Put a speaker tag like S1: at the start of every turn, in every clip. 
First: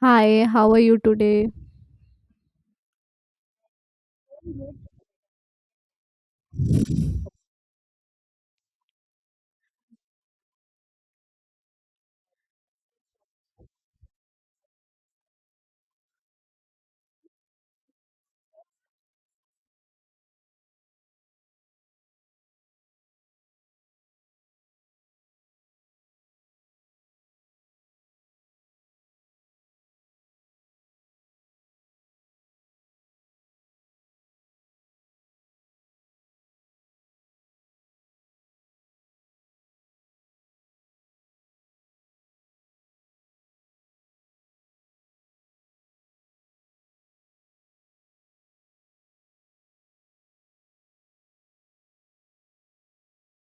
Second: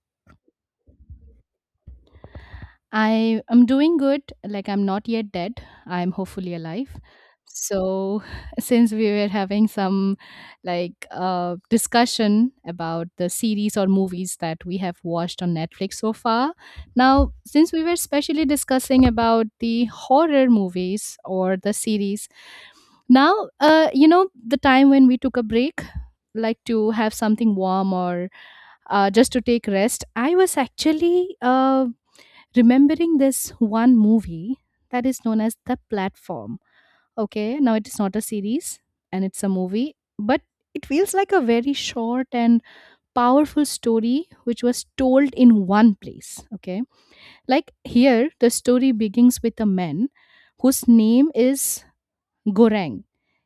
S1: Hi, how are you today?
S2: I am doing good. Like I'm not yet dead. I'm hopefully alive. So since we were having some discussion about the series or movies that we have watched on Netflix so far, now since we were specially discussing about the horror movies or the series, now you know the time when we took a break, like to have something warm or just to take rest. I was actually remembering this one movie that is known as The Platform. Okay, now it is not a series and it's a movie, but it feels like a very short and powerful story which was told in one place. Okay, like here, the story begins with a man whose name is Gorang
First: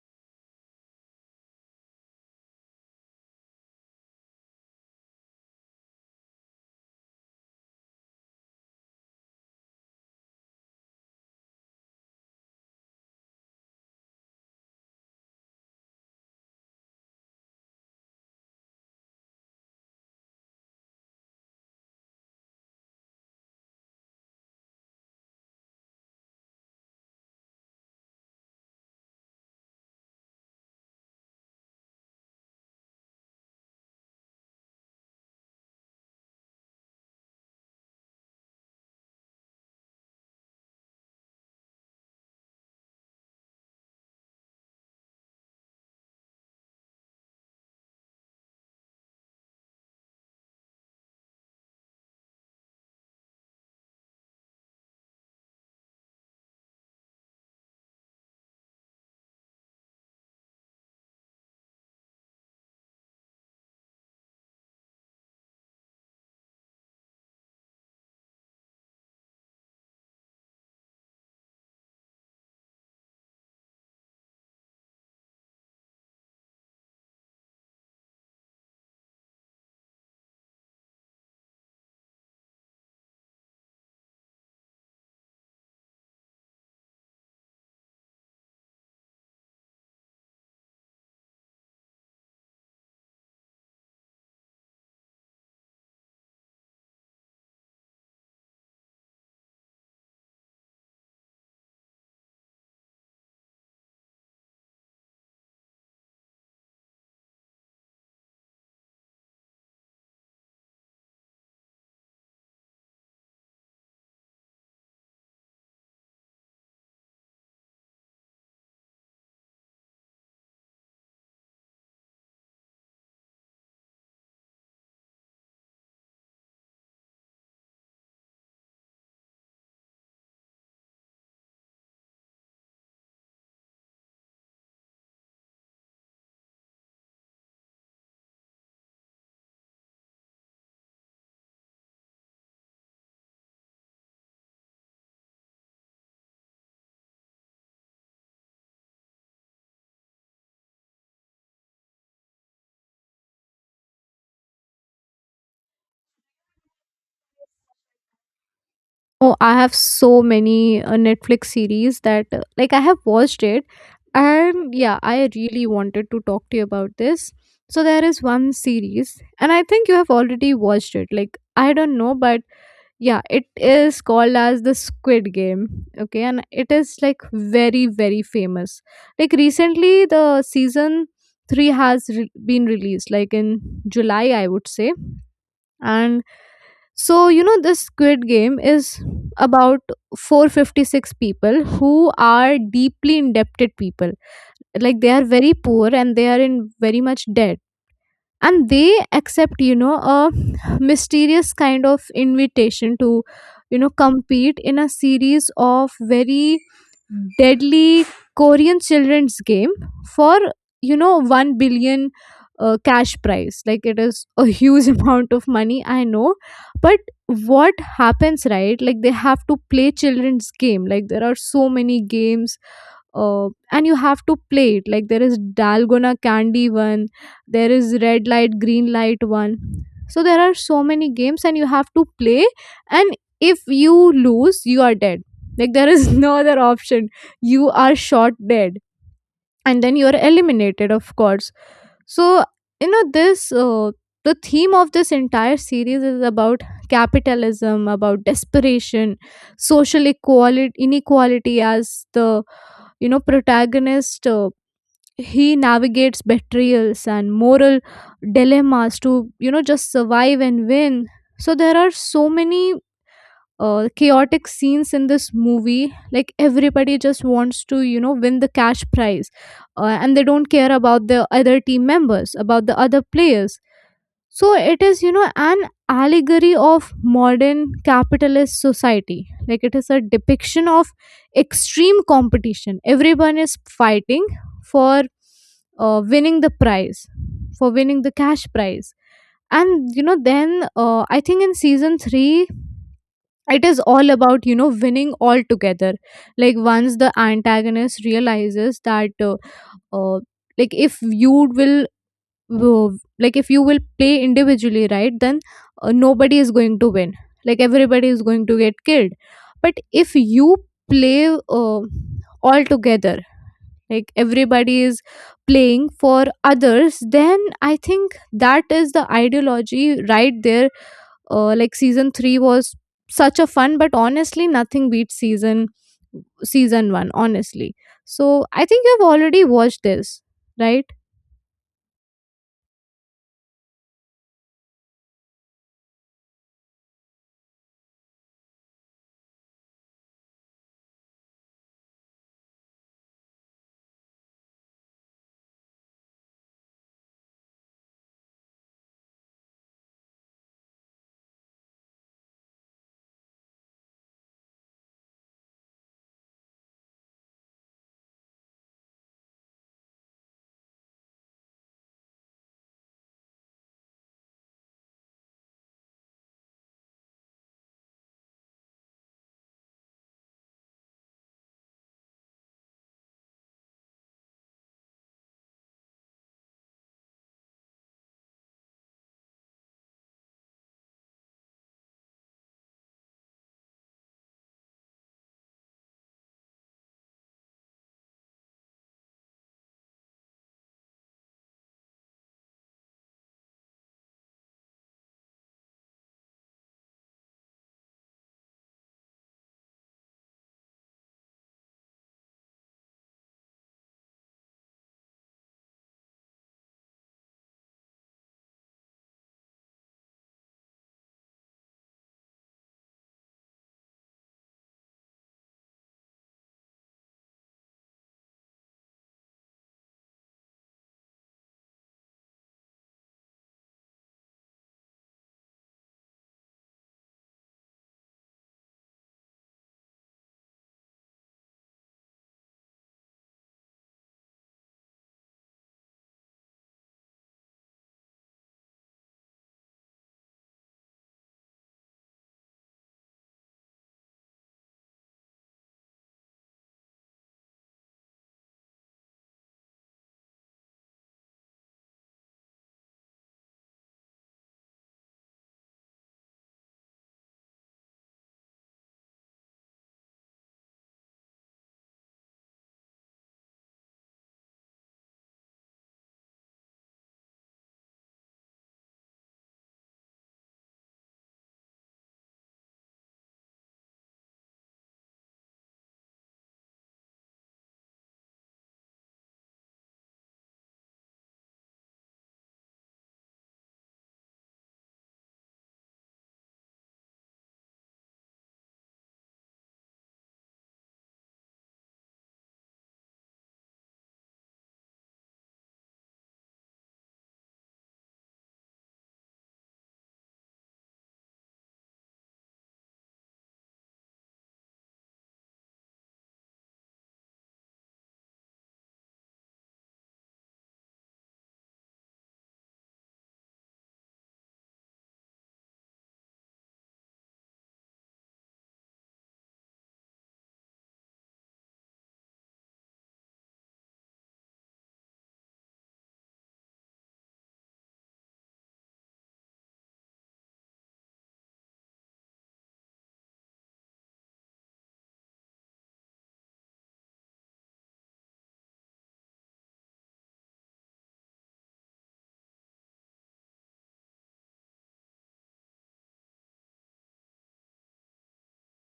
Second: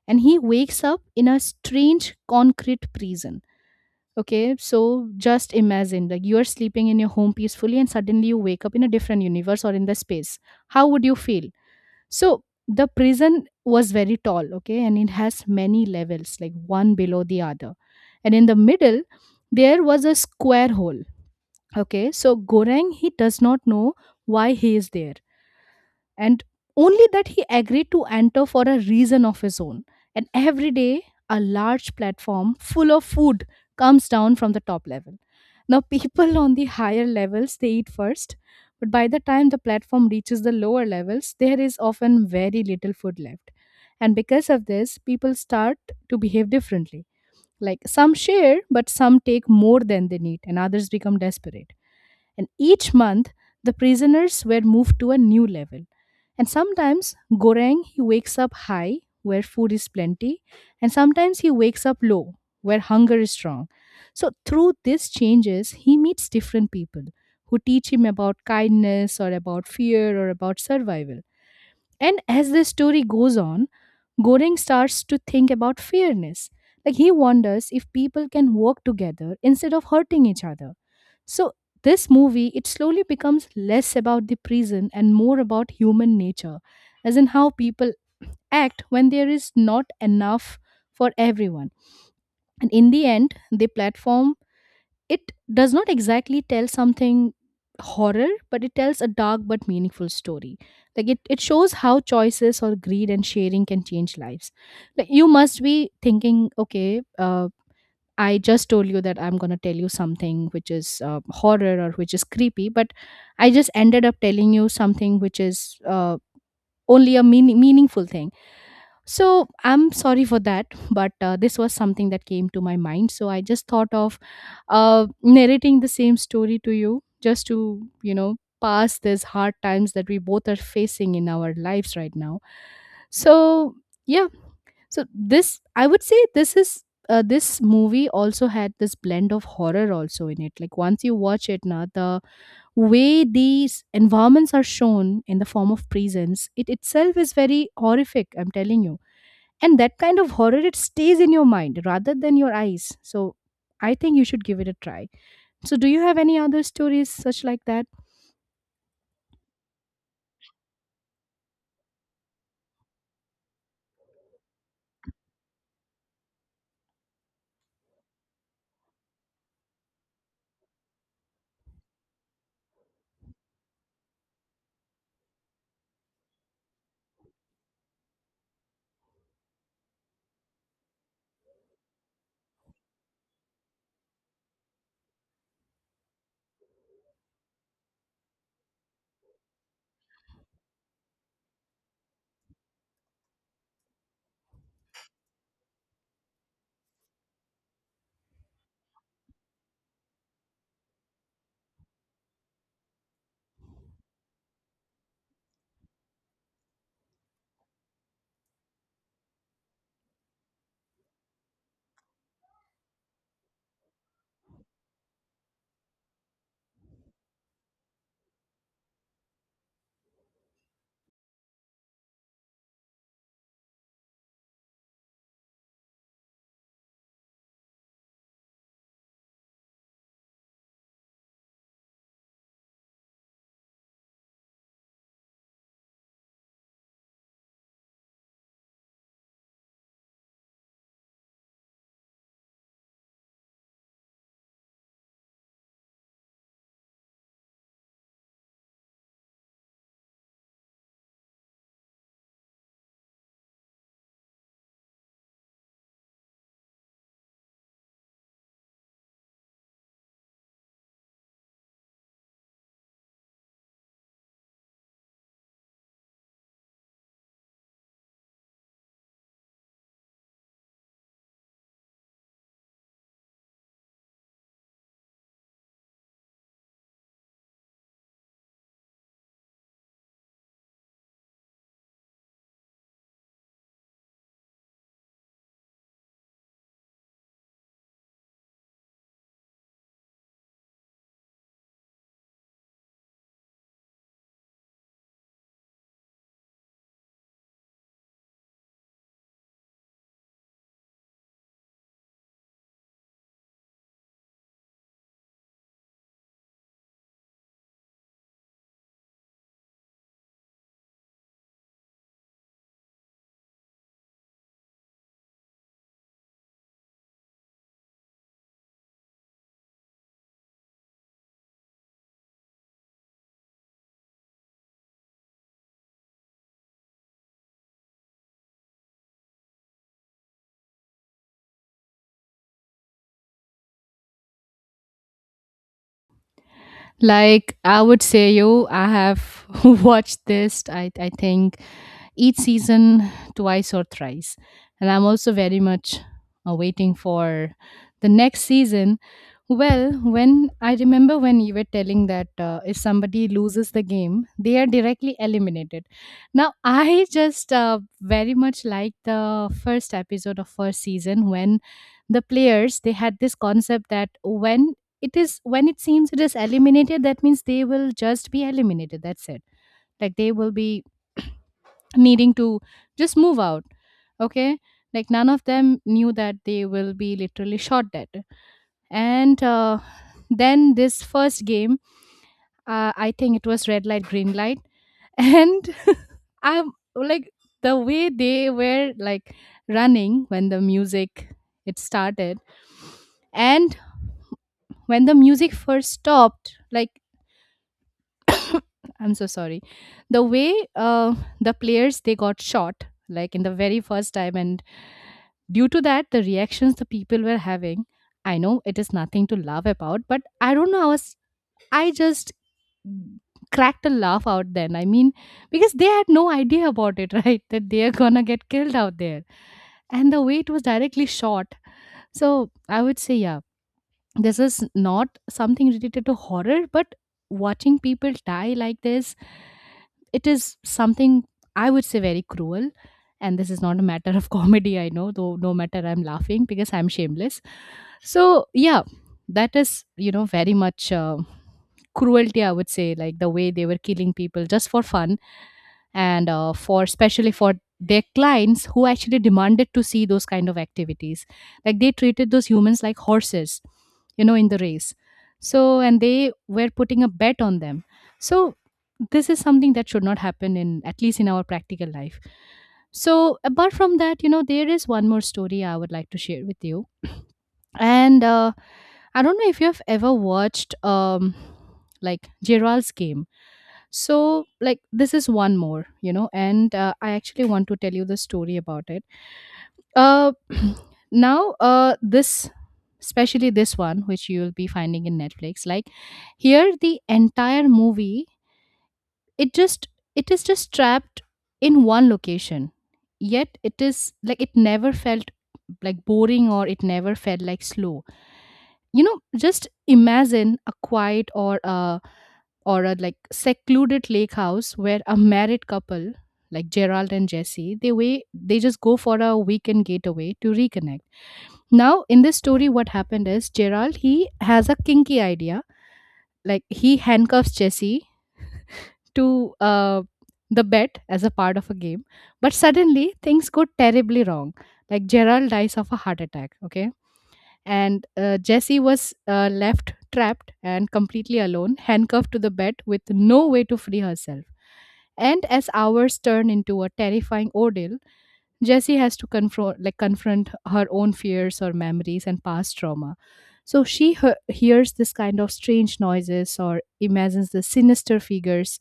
S2: and he wakes up in a strange concrete prison. Okay, so just imagine like you are sleeping in your home peacefully and suddenly you wake up in a different universe or in the space. How would you feel? So the prison was very tall, okay, and it has many levels, like one below the other. And in the middle, there was a square hole. Okay, so Gorang, he does not know why he is there and only that he agreed to enter for a reason of his own. And every day, a large platform full of food comes down from the top level. Now, people on the higher levels they eat first, but by the time the platform reaches the lower levels, there is often very little food left. And because of this, people start to behave differently. Like some share, but some take more than they need, and others become desperate. And each month, the prisoners were moved to a new level. And sometimes Goreng he wakes up high where food is plenty, and sometimes he wakes up low where hunger is strong. So through these changes, he meets different people who teach him about kindness or about fear or about survival. And as the story goes on, Goreng starts to think about fairness. Like he wonders if people can work together instead of hurting each other. So this movie it slowly becomes less about the prison and more about human nature, as in how people act when there is not enough for everyone. And in the end, the platform it does not exactly tell something horror, but it tells a dark but meaningful story. Like it shows how choices or greed and sharing can change lives. Like you must be thinking, okay, I just told you that I'm going to tell you something which is horror or which is creepy, but I just ended up telling you something which is only a meaningful thing, so I'm sorry for that, but this was something that came to my mind. So I just thought of narrating the same story to you just to, you know, pass these hard times that we both are facing in our lives right now. So, yeah. So this, I would say this is. This movie also had this blend of horror also in it. Like once you watch it, now the way these environments are shown in the form of prisons, it itself is very horrific, I'm telling you. And that kind of horror, it stays in your mind rather than your eyes. So I think you should give it a try. So do you have any other stories such like that?
S1: Oh, I have so many Netflix series that like I have watched it and yeah, I really wanted to talk to you about this. So there is one series and I think you have already watched it. Like I don't know, but yeah, it is called as the Squid Game. Okay, and it is like very very famous. Like recently the season 3 has been released like in July I would say. And so, you know, this Squid Game is about 456 people who are deeply indebted people. Like, they are very poor and they are in very much debt and they accept, you know, a mysterious kind of invitation to, you know, compete in a series of very deadly Korean children's game for, you know, 1 billion cash prize. Like it is a huge amount of money, I know. But what happens, right? Like they have to play children's game. Like there are so many games, and you have to play it. Like there is dalgona candy one, there is red light green light one. So there are so many games and you have to play, and if you lose, you are dead. Like there is no other option. You are shot dead and then you are eliminated, of course. So, you know, this the theme of this entire series is about capitalism, about desperation, social equality, inequality. As the, you know, protagonist, he navigates betrayals and moral dilemmas to, you know, just survive and win. So there are so many chaotic scenes in this movie. Like everybody just wants to, you know, win the cash prize, and they don't care about the other team members, about the other players. So it is, you know, an allegory of modern capitalist society. Like it is a depiction of extreme competition. Everyone is fighting for winning the prize, for winning the cash prize. And, you know, then I think in season three, it is all about, you know, winning all together. Like once the antagonist realizes that, uh, like, if you will like if you will play individually, right? Then nobody is going to win. Like everybody is going to get killed. But if you play all together, like everybody is playing for others, then I think that is the ideology right there. Like season 3 was such a fun, but honestly nothing beats season 1, honestly. So I think you've already watched this, right?
S2: Like I would say you, I have watched this. I think each season twice or thrice. And I'm also very much waiting for the next season. Well, when I remember when you were telling that if somebody loses the game, they are directly eliminated. Now, I just very much like the first episode of first season, when the players they had this concept that when it seems it is eliminated, that means they will just be eliminated. That's it. Like they will be needing to just move out. Okay, like none of them knew that they will be literally shot dead. And then this first game, I think it was red light green light. And I'm like, the way they were like running when the music it started, and when the music first stopped, like I'm so sorry. The way the players they got shot, like in the very first time, and due to that, the reactions the people were having. I know it is nothing to laugh about, but I don't know. I just cracked a laugh out then. I mean, because they had no idea about it, right? That they are gonna get killed out there, and the way it was directly shot. So I would say, yeah, this is not something related to horror, but watching people die like this, it is something I would say very cruel. And this is not a matter of comedy, I know, though no matter, I'm laughing because I'm shameless. So yeah, that is, you know, very much cruelty I would say, like the way they were killing people just for fun, and for especially for their clients who actually demanded to see those kind of activities. Like they treated those humans like horses, you know, in the race. So, and they were putting a bet on them. So this is something that should not happen in, at least in our practical life. So apart from that, you know, there is one more story I would like to share with you. And I don't know if you have ever watched like Gerald's Game. So like this is one more, you know. And I actually want to tell you the story about it. uh Now this, especially this one which you'll be finding in Netflix, like here the entire movie, it just it is just trapped in one location, yet it is like it never felt like boring or it never felt like slow. You know, just imagine a quiet or a like secluded lake house where a married couple like Gerald and Jesse, they way they just go for a weekend getaway to reconnect. Now in this story what happened is Gerald he has a kinky idea, like he handcuffs Jesse to the bed as a part of a game, but suddenly things go terribly wrong. Like Gerald dies of a heart attack, okay. And Jesse was left trapped and completely alone, handcuffed to the bed with no way to free herself. And as hours turned into a terrifying ordeal, Jessie has to confront her own fears or memories and past trauma. So she hears this kind of strange noises or imagines the sinister figures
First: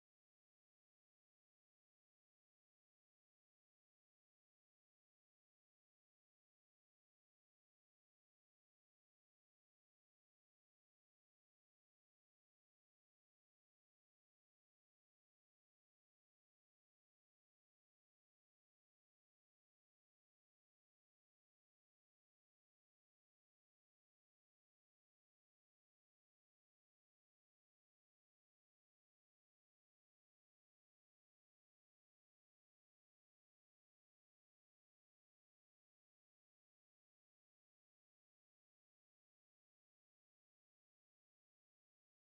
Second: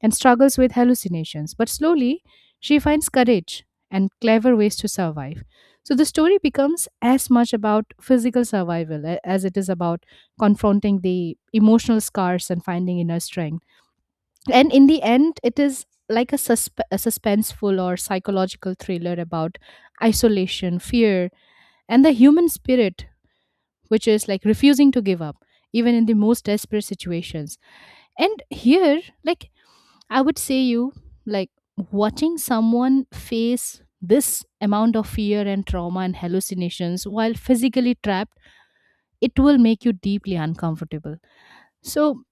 S2: and struggles with hallucinations. But slowly, she finds courage and clever ways to survive. So the story becomes as much about physical survival as it is about confronting the emotional scars and finding inner strength. And in the end, it is like a suspenseful or psychological thriller about isolation, fear, and the human spirit, which is like refusing to give up even in the most desperate situations. And here, like I would say you, like watching someone face this amount of fear and trauma and hallucinations while physically trapped, it will make you deeply uncomfortable. So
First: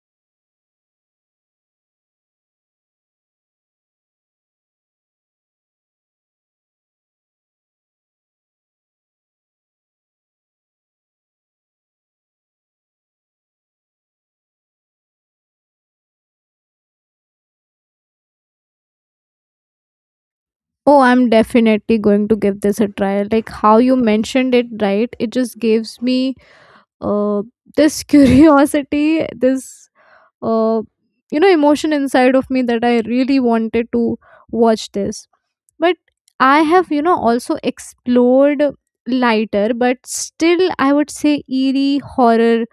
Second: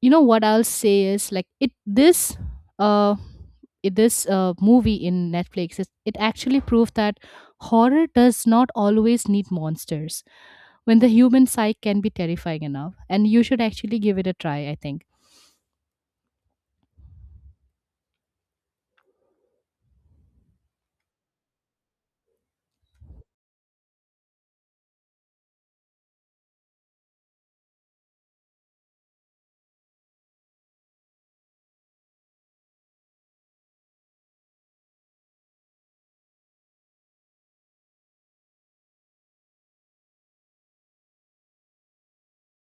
S2: you know what I'll say is like it this uh I- this movie in Netflix, it actually proved that horror does not always need monsters, when the human psyche can be terrifying enough. And you should actually give it a try, I think.
S1: Oh, I'm definitely going to give this a try. Like how you mentioned it, right? It just gives me uh this curiosity, this uh you know, emotion inside of me that I really wanted to watch this. But I have, you know, also explored lighter, but still I would say eerie horror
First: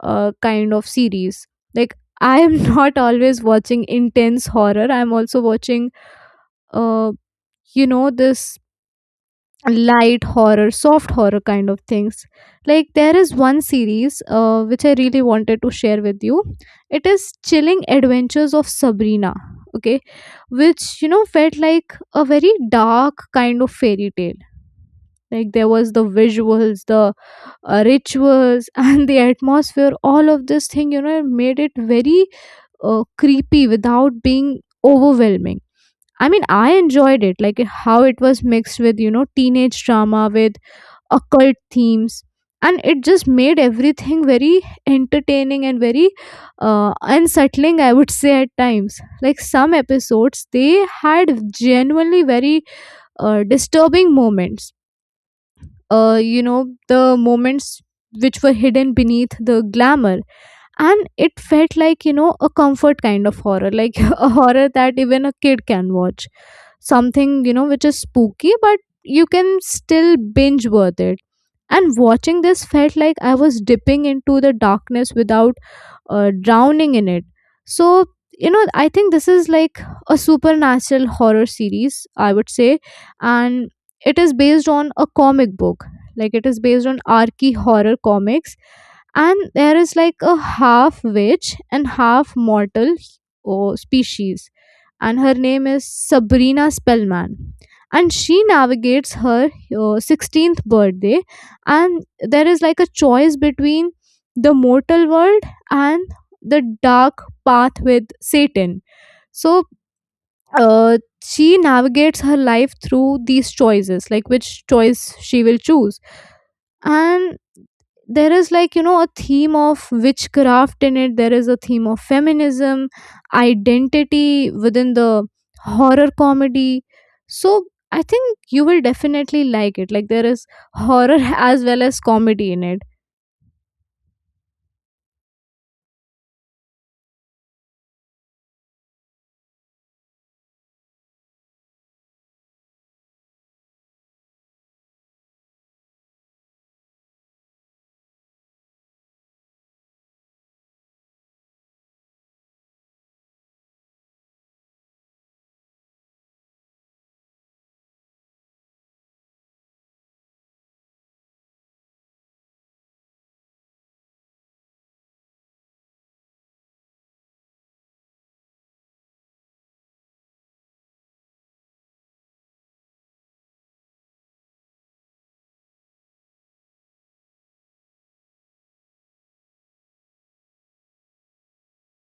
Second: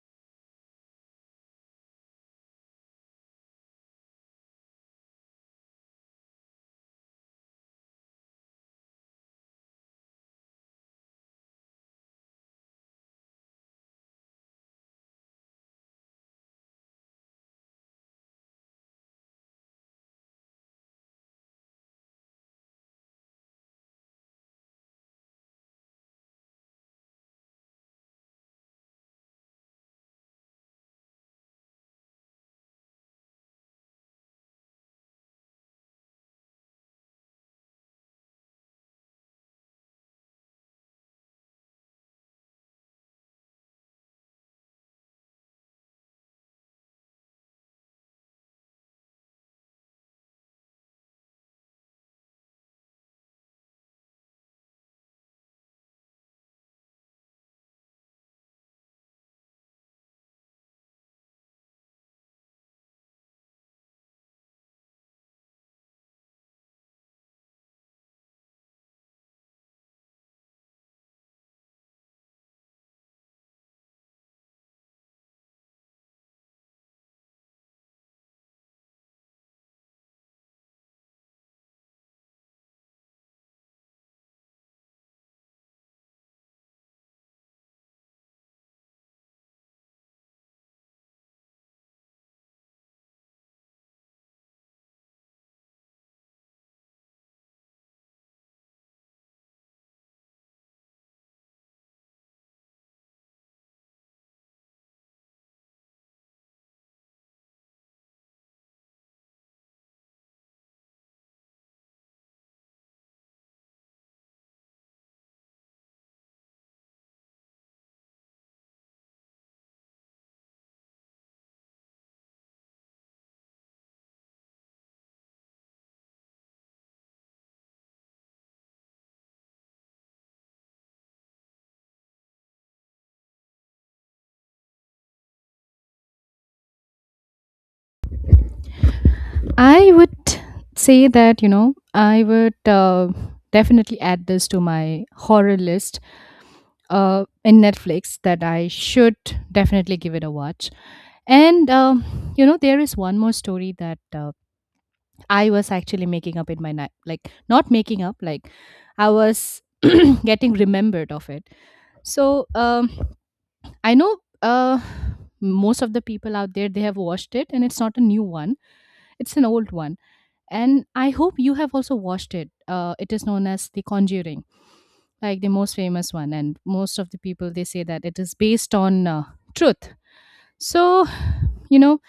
S1: kind of series. Like I am not always watching intense horror. I'm also watching uh you know, this light horror, soft horror kind of things. Like there is one series which I really wanted to share with you. It is Chilling Adventures of Sabrina, okay, which, you know, felt like a very dark kind of fairy tale. Like there was the visuals, the rituals, and the atmosphere. All of this thing, you know, it made it very creepy without being overwhelming. I mean, I enjoyed it, like how it was mixed with, you know, teenage drama with occult themes, and it just made everything very entertaining and very unsettling, I would say, at times. Like some episodes they had genuinely very disturbing moments, you know, the moments which were hidden beneath the glamour. And it felt like, you know, a comfort kind of horror, like a horror that even a kid can watch, something, you know, which is spooky but you can still binge worth it. And watching this felt like I was dipping into the darkness without drowning in it. So, you know, I think this is like a supernatural horror series, I would say. And it is based on a comic book. Like it is based on Archie horror comics, and there is like a half witch and half mortal species, and her name is Sabrina Spellman. And she navigates her 16th birthday, and there is like a choice between the mortal world and the dark path with Satan. So uh, she navigates her life through these choices, like which choice she will choose. And there is like, you know, a theme of witchcraft in it. There is a theme of feminism, identity within the horror comedy. So I think you will definitely like it. Like there is horror as well as comedy in it.
S2: I would say that you know I would definitely add this to my horror list in Netflix that I should definitely give it a watch. And you know there is one more story that I was actually making up in my night, like not making up, like I was getting remembered of it. So I know most of the people out there they have watched it, and it's not a new one; it's an old one. And I hope you have also watched it. It is known as The Conjuring, like the most famous one, and most of the people they say that it is based on truth. So, you know,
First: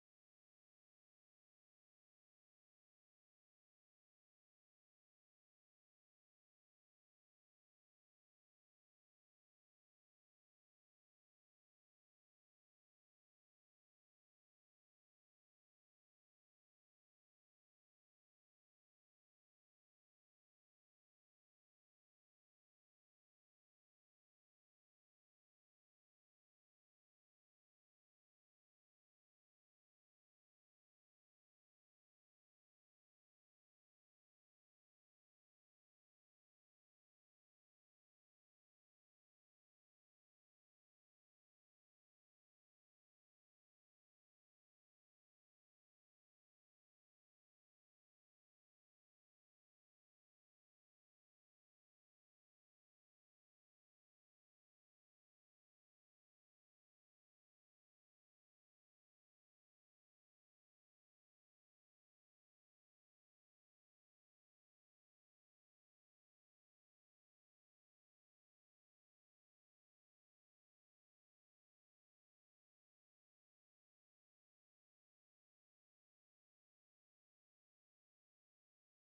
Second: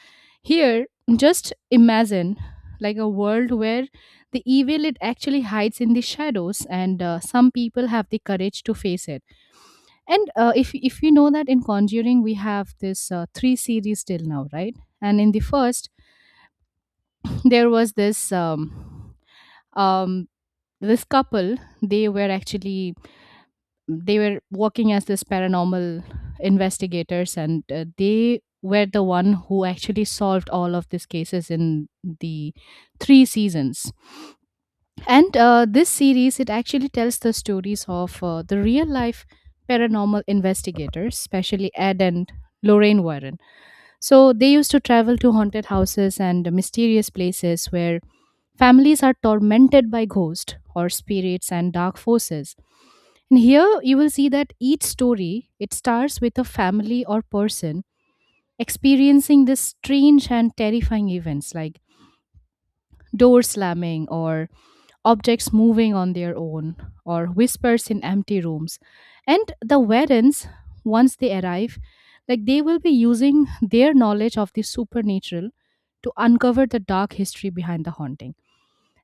S2: here, just imagine like a world where the evil it actually hides in the shadows, and some people have the courage to face it. And if you know that in Conjuring we have this three series till now, right? And in the first, there was this um, this couple. They were actually they were working as this paranormal investigators and they were the one who actually solved all of these cases in the three seasons. And this series it actually tells the stories of the real life paranormal investigators, especially Ed and Lorraine Warren. So they used to travel to haunted houses and mysterious places where families are tormented by ghosts or spirits and dark forces. And here you will see that each story it starts with a family or person experiencing this strange and terrifying events, like doors slamming or objects moving on their own or whispers in empty rooms. And the Warrens, once they arrive, like they will be using their knowledge of the supernatural to uncover the dark history behind the haunting.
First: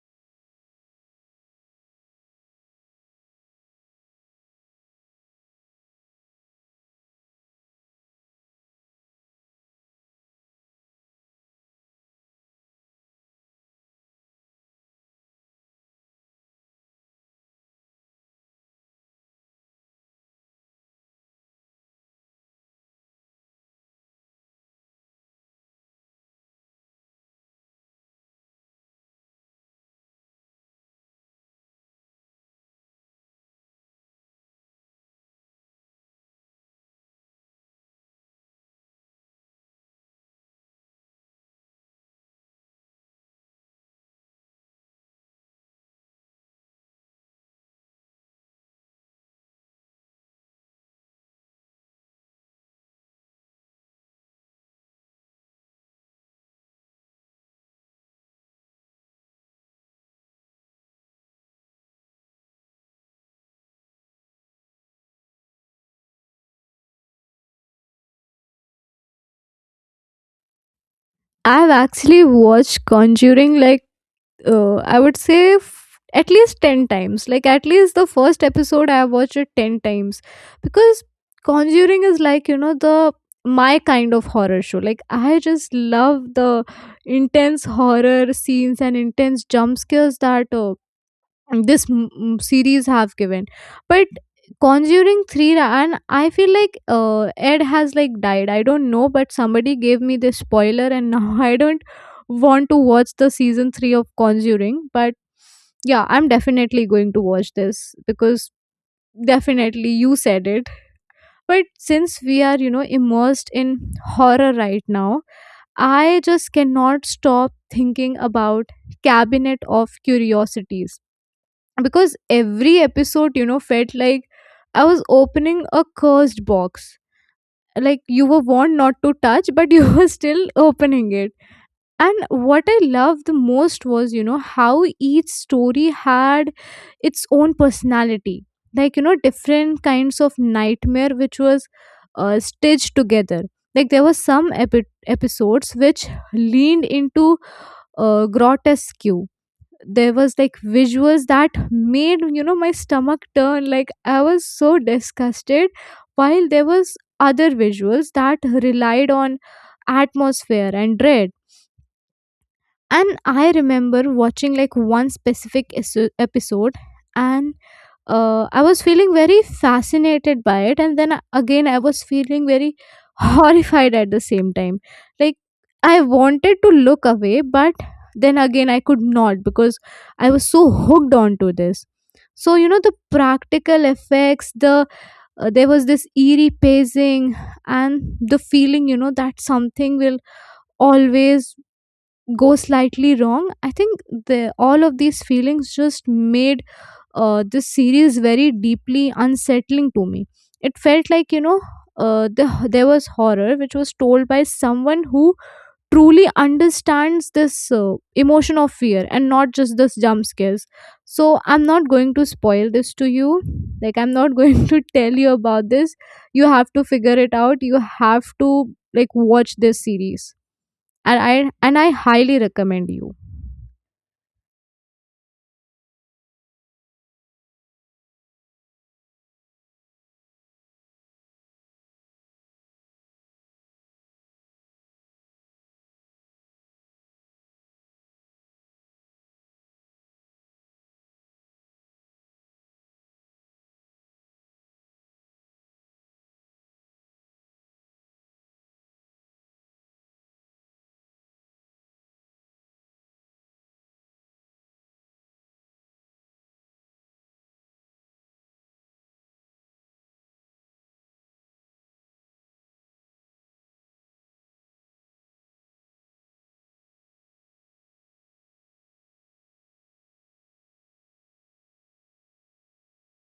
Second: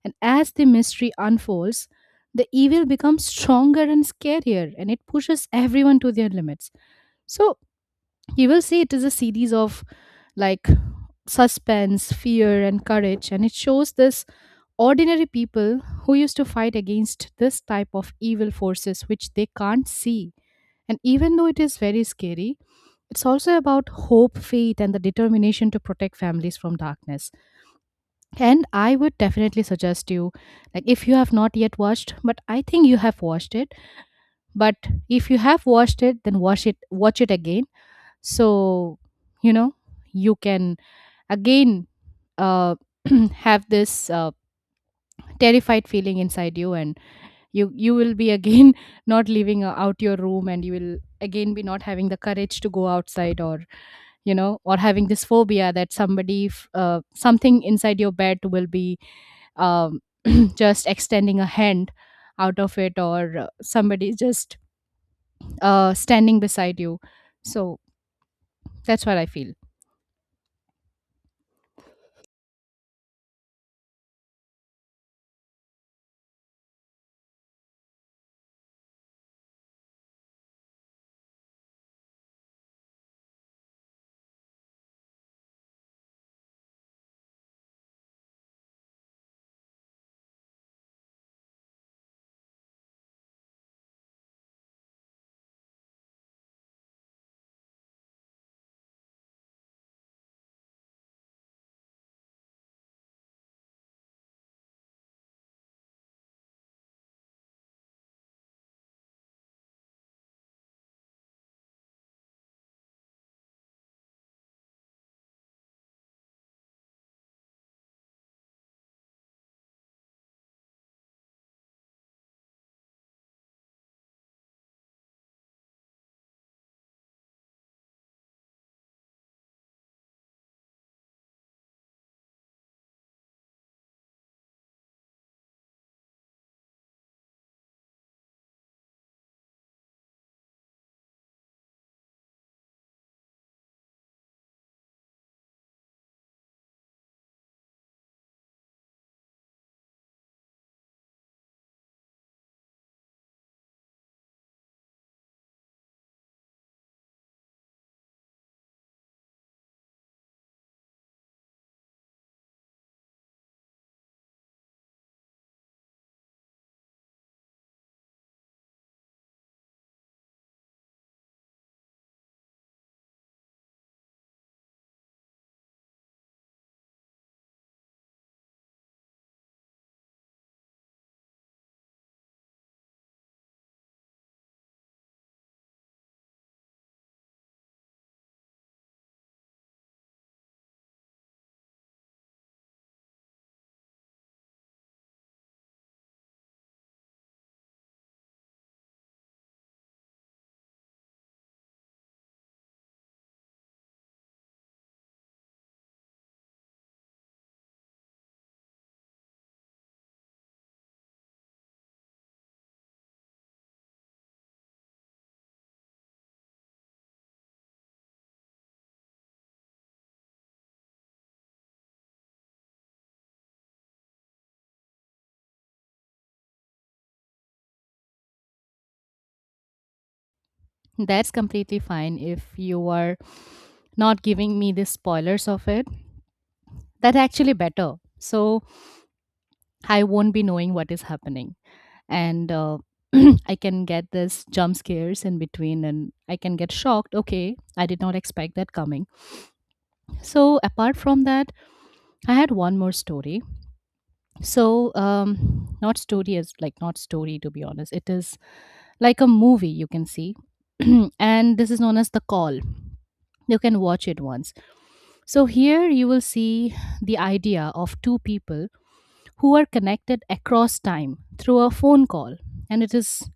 S2: And as the mystery unfolds, the evil becomes stronger and scarier and it pushes everyone to their limits. So you will see it is a series of, like, suspense, fear, and courage. And it shows this ordinary people who used to fight against this type of evil forces which they can't see. And even though it is very scary, it's also about hope, faith, and the determination to protect families from darkness. And I would definitely suggest you, like, if you have not yet watched, but I think you have watched it. But if you have watched it, then watch it again. So, you know, you can again uh, have this terrified feeling inside you, and you will be again not leaving out your room, and you will again be not having the courage to go outside, or or having this phobia that something inside your bed will be um, just extending a hand out of it, or somebody just standing beside you. So that's what I feel.
S1: I've actually watched Conjuring like, I would say at least 10 times. Like, at least the first episode, I have watched it 10 times. Because Conjuring is like, you know, the my kind of horror show. Like, I just love the intense horror scenes and intense jump scares that this series have given. But Conjuring 3, and I feel like Ed has like died, I don't know, but somebody gave me this spoiler, and now I don't want to watch the season 3 of Conjuring. But yeah, I'm definitely going to watch this because definitely you said it. But since we are, you know, immersed in horror right now, I just cannot stop thinking about Cabinet of Curiosities, because every episode, you know, felt like I was opening a cursed box. Like you were warned not to touch, but you were still opening it. And what I loved the most was, you know, how each story had its own personality, like, you know, different kinds of nightmare which was stitched together. Like there were some episodes which leaned into grotesque. There was like visuals that made, you know, my stomach turn. Like I was so disgusted, while there was other visuals that relied on atmosphere and dread. And I remember watching like one specific episode, and I was feeling very fascinated by it, and then again, I was feeling very horrified at the same time. Like, I wanted to look away, but then again, I could not because I was so hooked onto this. So, you know, the practical effects, there was this eerie pacing, and the feeling, you know, that something will always go slightly wrong. I think the all of these feelings just made this series very deeply unsettling to me. It felt like, you know, there was horror which was told by someone who truly understands this emotion of fear and not just this jump scares. So I'm not going to spoil this to you. Like, I'm not going to tell you about this. You have to figure it out. You have to, like, watch this series. And I highly recommend you.
S2: That's completely fine if you are not giving me the spoilers of it. That's actually better. So I won't be knowing what is happening, and I can get this jump scares in between and I can get shocked. Okay, I did not expect that coming. So apart from that, I had one more story. So, not story, is like not story, to be honest. It is like a movie you can see, and this is known as The Call. You can watch it once. So, here you will see the idea of two people who are connected across time through a phone call, and it is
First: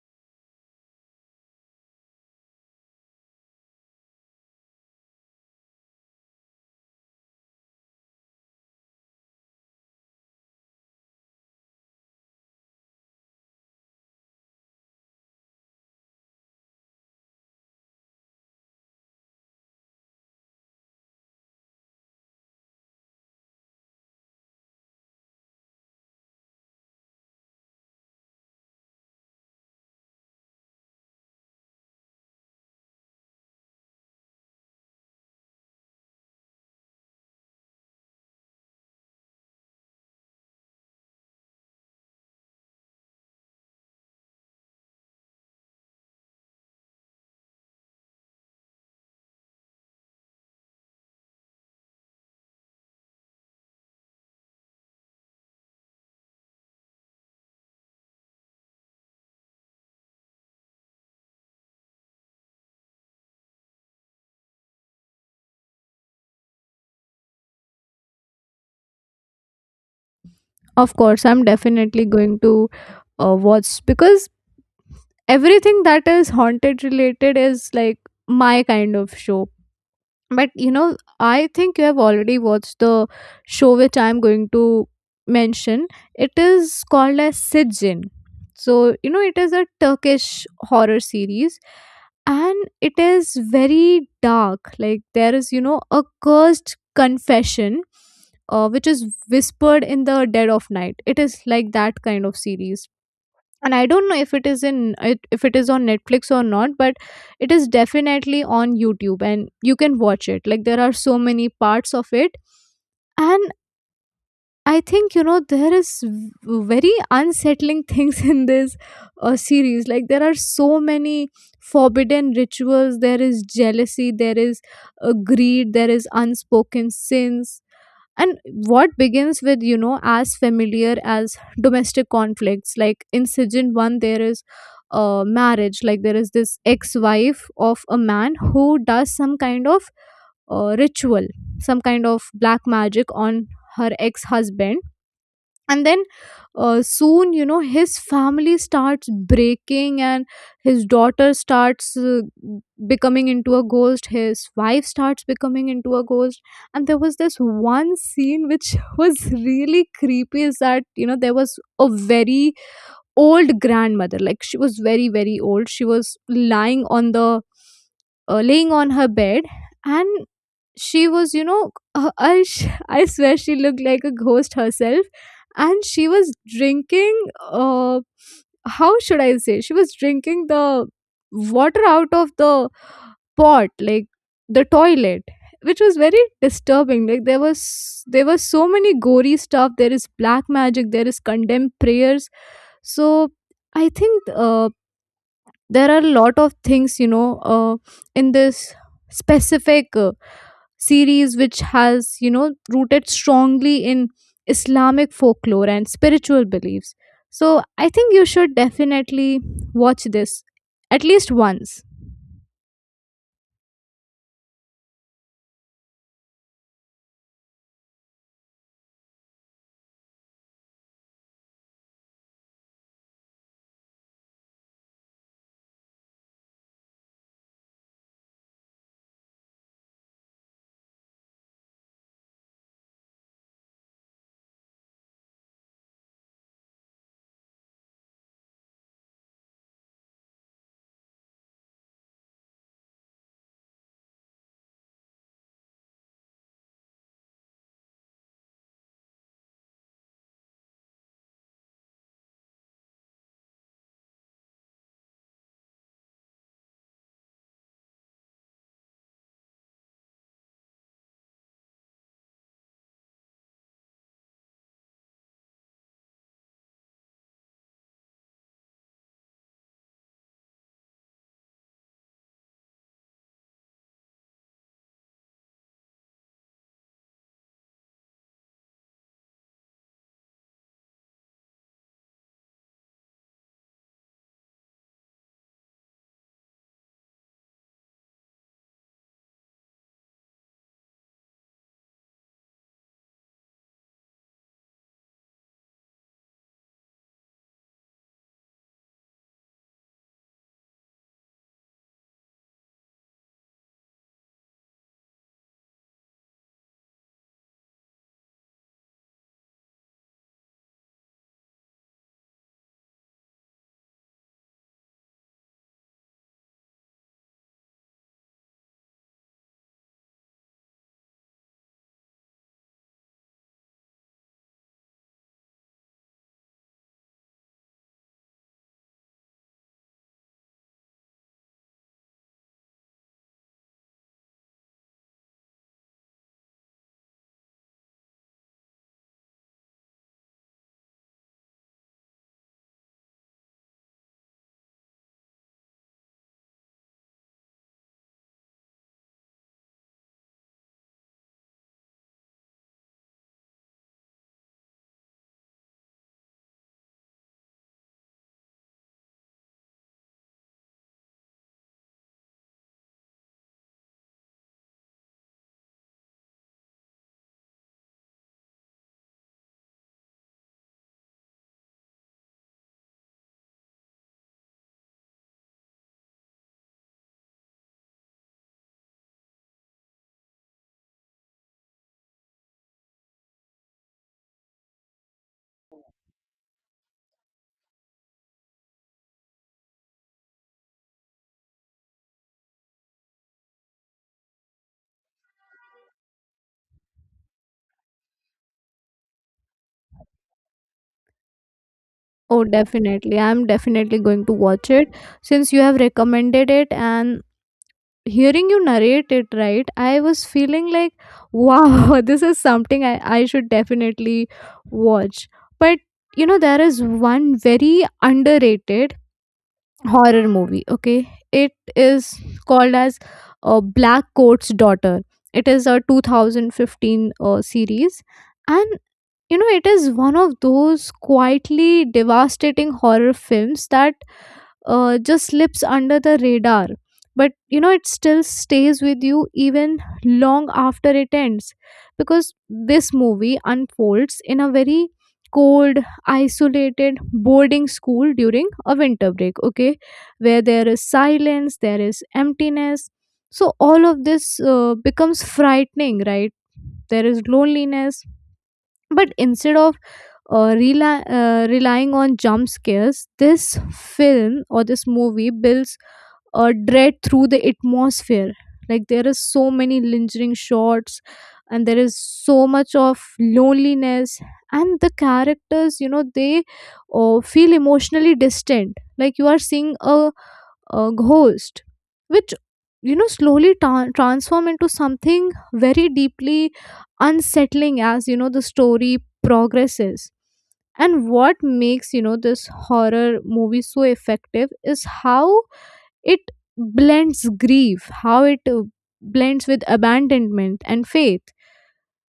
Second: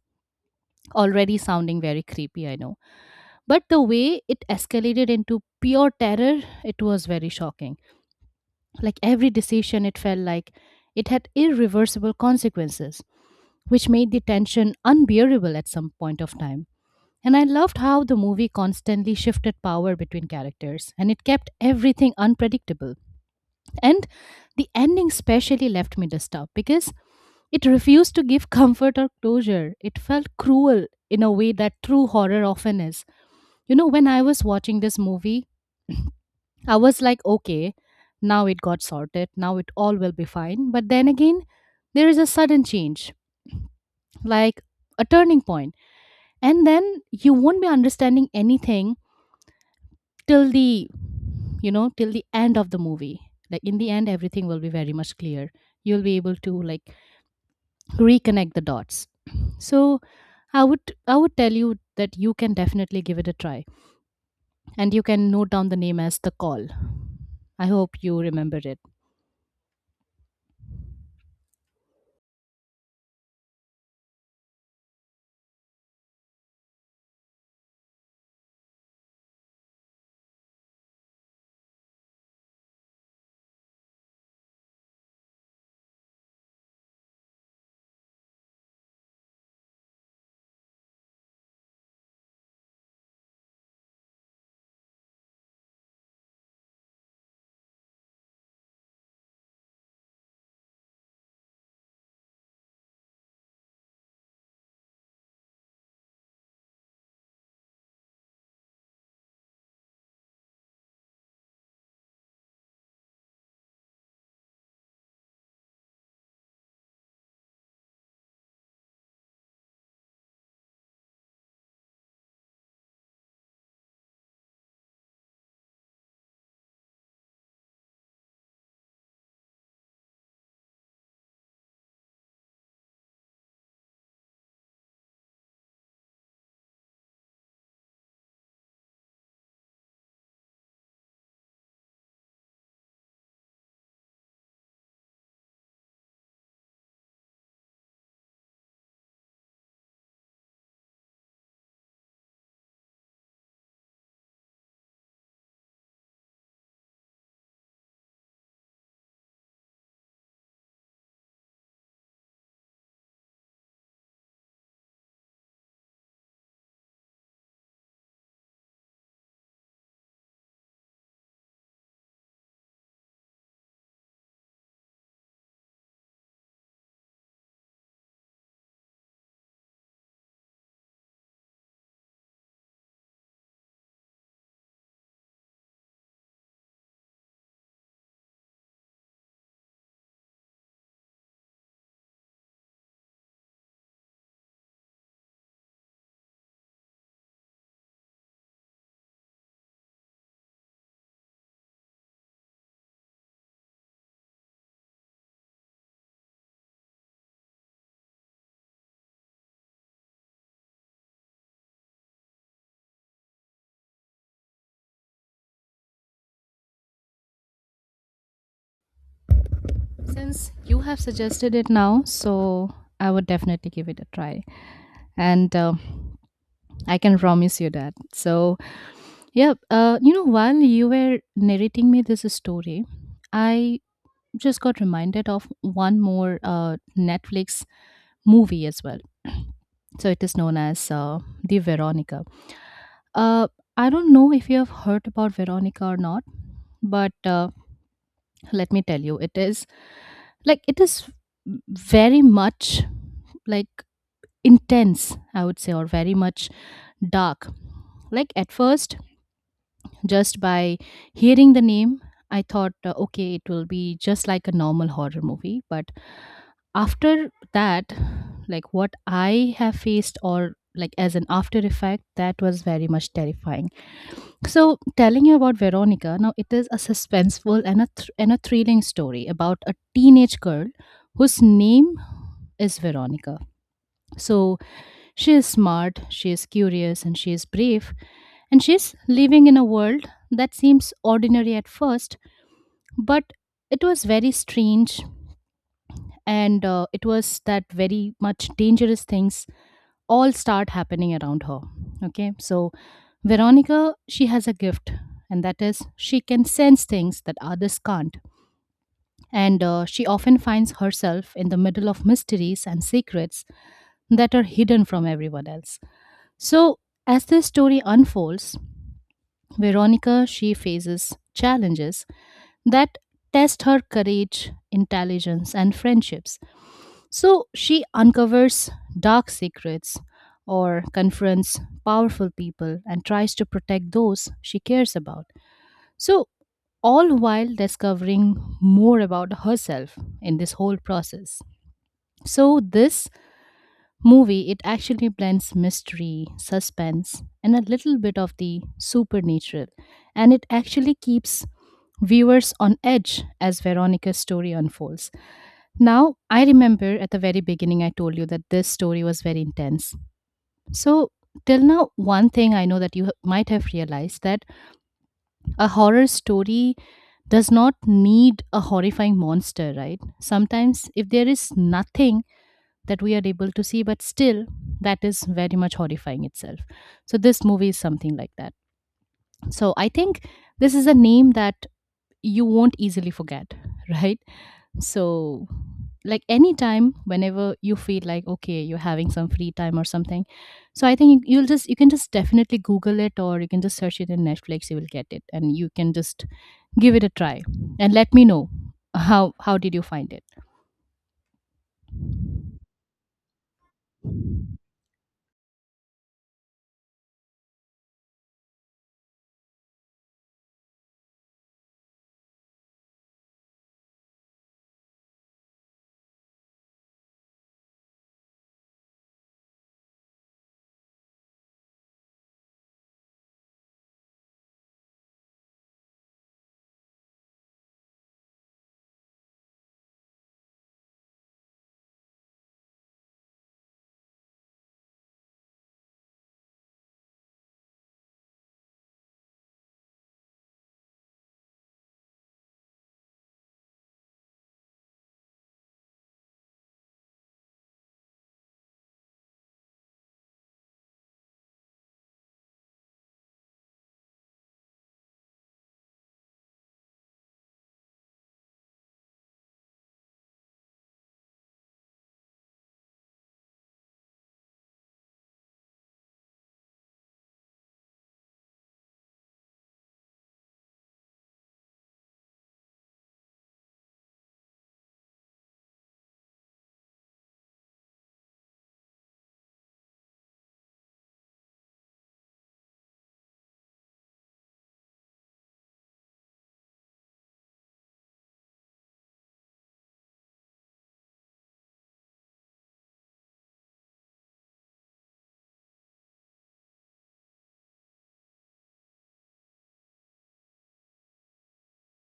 S2: already sounding very creepy, I know. But the way it escalated into pure terror, it was very shocking. Like every decision, it felt like it had irreversible consequences, which made the tension unbearable at some point of time. And I loved how the movie constantly shifted power between characters and it kept everything unpredictable. And the ending specially left me disturbed because it refused to give comfort or closure. It felt cruel in a way that true horror often is. You know, when I was watching this movie, I was like, okay, now it got sorted. Now it all will be fine. But then again, there is a sudden change, like a turning point. And then you won't be understanding anything till the, you know, till the end of the movie. Like in the end, everything will be very much clear. You'll be able to, like, reconnect the dots. So I would, I would tell you that you can definitely give it a try, and you can note down the name as The Call. I hope you remember it.
S1: Of course, I'm definitely going to watch because everything that is haunted related is like my kind of show. But you know, I think you have already watched the show which I'm going to mention. It is called as Sijin. So, you know, it is a Turkish horror series, and it is very dark. Like there is, you know, a cursed confession which is whispered in the dead of night. It is like that kind of series. And I don't know if it is in if it is on Netflix or not, but it is definitely on YouTube, and you can watch it. Like there are so many parts of it. And I think, you know, there is very unsettling things in this series. Like there are so many forbidden rituals, there is jealousy, there is greed, there is unspoken sins. And what begins with, you know, as familiar as domestic conflicts, like in season 1, there is a marriage. Like there is this ex-wife of a man who does some kind of ritual, some kind of black magic on her ex-husband. And then soon, you know, his family starts breaking, and his daughter starts becoming into a ghost, his wife starts becoming into a ghost. And there was this one scene which was really creepy, is that, you know, there was a very old grandmother. Like she was very very old, she was lying on the laying on her bed. And she was, you know, I swear she looked like a ghost herself. And she was drinking uh, how should I say she was drinking the water out of the pot, like the toilet, which was very disturbing. Like there were so many gory stuff, there is black magic, there is condemned prayers. So I think there are a lot of things, you know, in this specific series which has, you know, rooted strongly in Islamic folklore and spiritual beliefs. So I think you should definitely watch this at least once.
S2: Since you have suggested it now, so I would definitely give it a try. And I can promise you that. So, yeah, you know, while you were narrating me this story, I just got reminded of one more Netflix movie as well. So, it is known as The Veronica. Uh, I don't know if you have heard about Veronica or not, but let me tell you, it is like it is very much like intense, I would say, or very much dark. Like at first, just by hearing the name, I thought, okay, it will be just like a normal horror movie. But after that, like what I have faced, or like as an after effect, that was very much terrifying. So, telling you about Veronica, now it is a suspenseful and a, and a thrilling story about a teenage girl whose name is Veronica. So, she is smart, she is curious, and she is brave, and she's living in a world that seems ordinary at first, but it was very strange, and it was that very much dangerous things all start happening around her. Okay, so Veronica, she has a gift, and that is she can sense things that others can't. And she often finds herself in the middle of mysteries and secrets that are hidden from everyone else. So, as this story unfolds, Veronica she faces challenges that test her courage, intelligence, and friendships. So, she uncovers dark secrets or confronts powerful people and tries to protect those she cares about. So, all while discovering more about herself in this whole process. So, this movie, it actually blends mystery, suspense, and a little bit of the supernatural. And it actually keeps viewers on edge as Veronica's story unfolds. Now, I remember at the very beginning, I told you that this story was very intense. So, till now, one thing I know that you might have realized that a horror story does not need a horrifying monster, right? Sometimes, if there is nothing that we are able to see, but still that is very much horrifying itself. So this movie is something like that. So I think this is a name that you won't easily forget. Right? So like anytime whenever you feel like okay you're having some free time or something, so I think you can just definitely google it, or you can just search it in Netflix. You will get it and you can just give it a try and let me know how did you find it.
S1: Oh, definitely, I'm definitely going to watch it, since you have recommended it. And hearing you narrate it, right, I was feeling like, wow, this is something I should definitely watch. But you know, there is one very underrated horror movie. Okay, it is called as Black Coat's Daughter. It is a 2015 series. And you know, it is one of those quietly devastating horror films that just slips under the radar, but you know, it still stays with you even long after it ends. Because this movie unfolds in a very cold isolated boarding school during a winter break, okay, where there is silence, there is emptiness. So all of this becomes frightening, right? There is loneliness. But instead of relying on jump scares, this film or this movie builds a dread through the atmosphere. Like there is so many lingering shots, and there is so much of loneliness, and the characters, you know, they feel emotionally distant. Like you are seeing a ghost which, you know, slowly transform into something very deeply unsettling as, you know, the story progresses. And what makes, you know, this horror movie so effective is how it blends grief, how it blends with abandonment and faith.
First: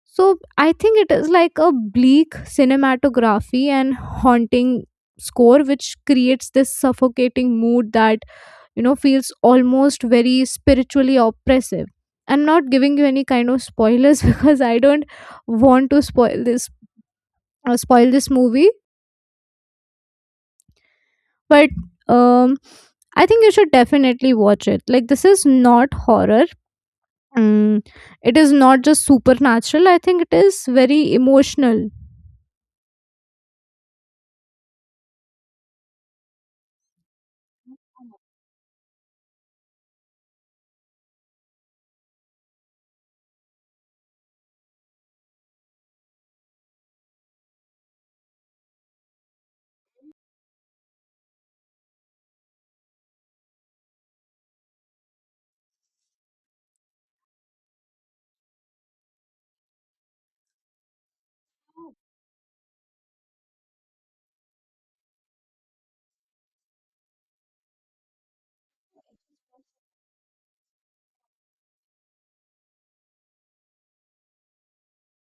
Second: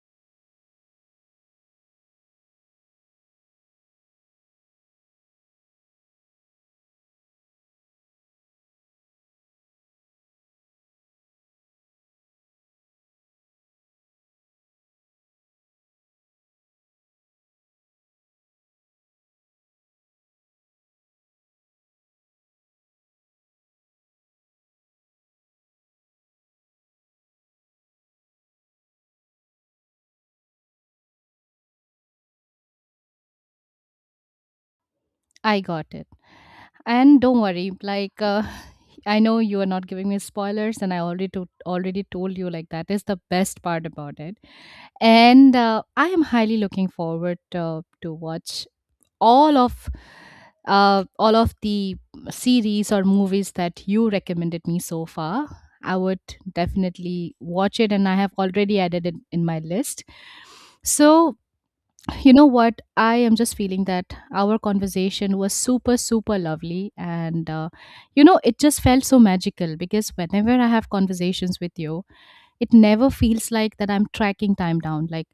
S1: So I think it is like a bleak cinematography and haunting score which creates this suffocating mood that, you know, feels almost very spiritually oppressive. I'm not giving you any kind of spoilers because I don't want to spoil this movie. But um I think you should definitely watch it. Like this is not horror, mm, it is not just supernatural, I think it is very emotional.
S2: I got it. And don't worry, like, I know you are not giving me spoilers, and I already already told you like that is the best part about it. And I am highly looking forward to watch all of all of the series or movies that you recommended me so far. I would definitely watch it, and I have already added it in my list. So you know what? I am just feeling that our conversation was super, super lovely. And, you know, it just felt so magical because whenever I have conversations with you, it never feels like that I'm tracking time down. Like,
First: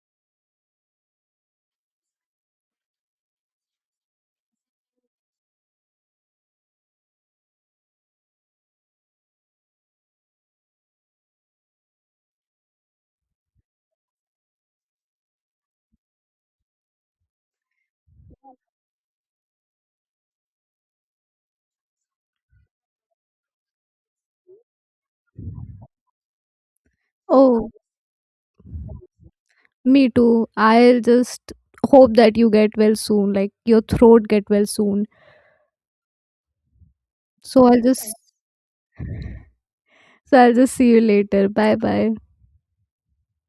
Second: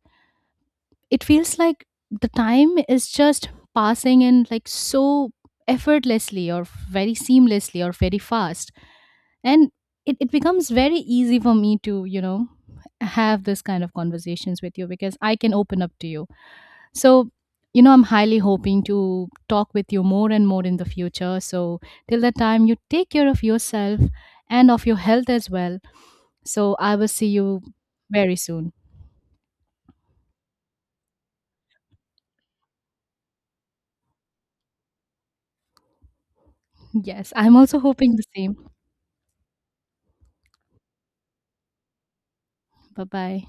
S2: it feels like the time is just passing in like so effortlessly or very seamlessly or very fast. And it becomes very easy for me to, you know, have this kind of conversations with you because I can open up to you. So, you know, I'm highly hoping to talk with you more and more in the future. So, till that time, you take care of yourself and of your health as well. So, I will see you
S1: Oh,
S2: very soon.
S1: me too, I'll just hope that you get well soon, like your throat get well soon.
S2: Yes, I'm
S1: So
S2: also
S1: I'll just,
S2: hoping the same.
S1: so I'll just see you later. Bye bye.
S2: Bye bye.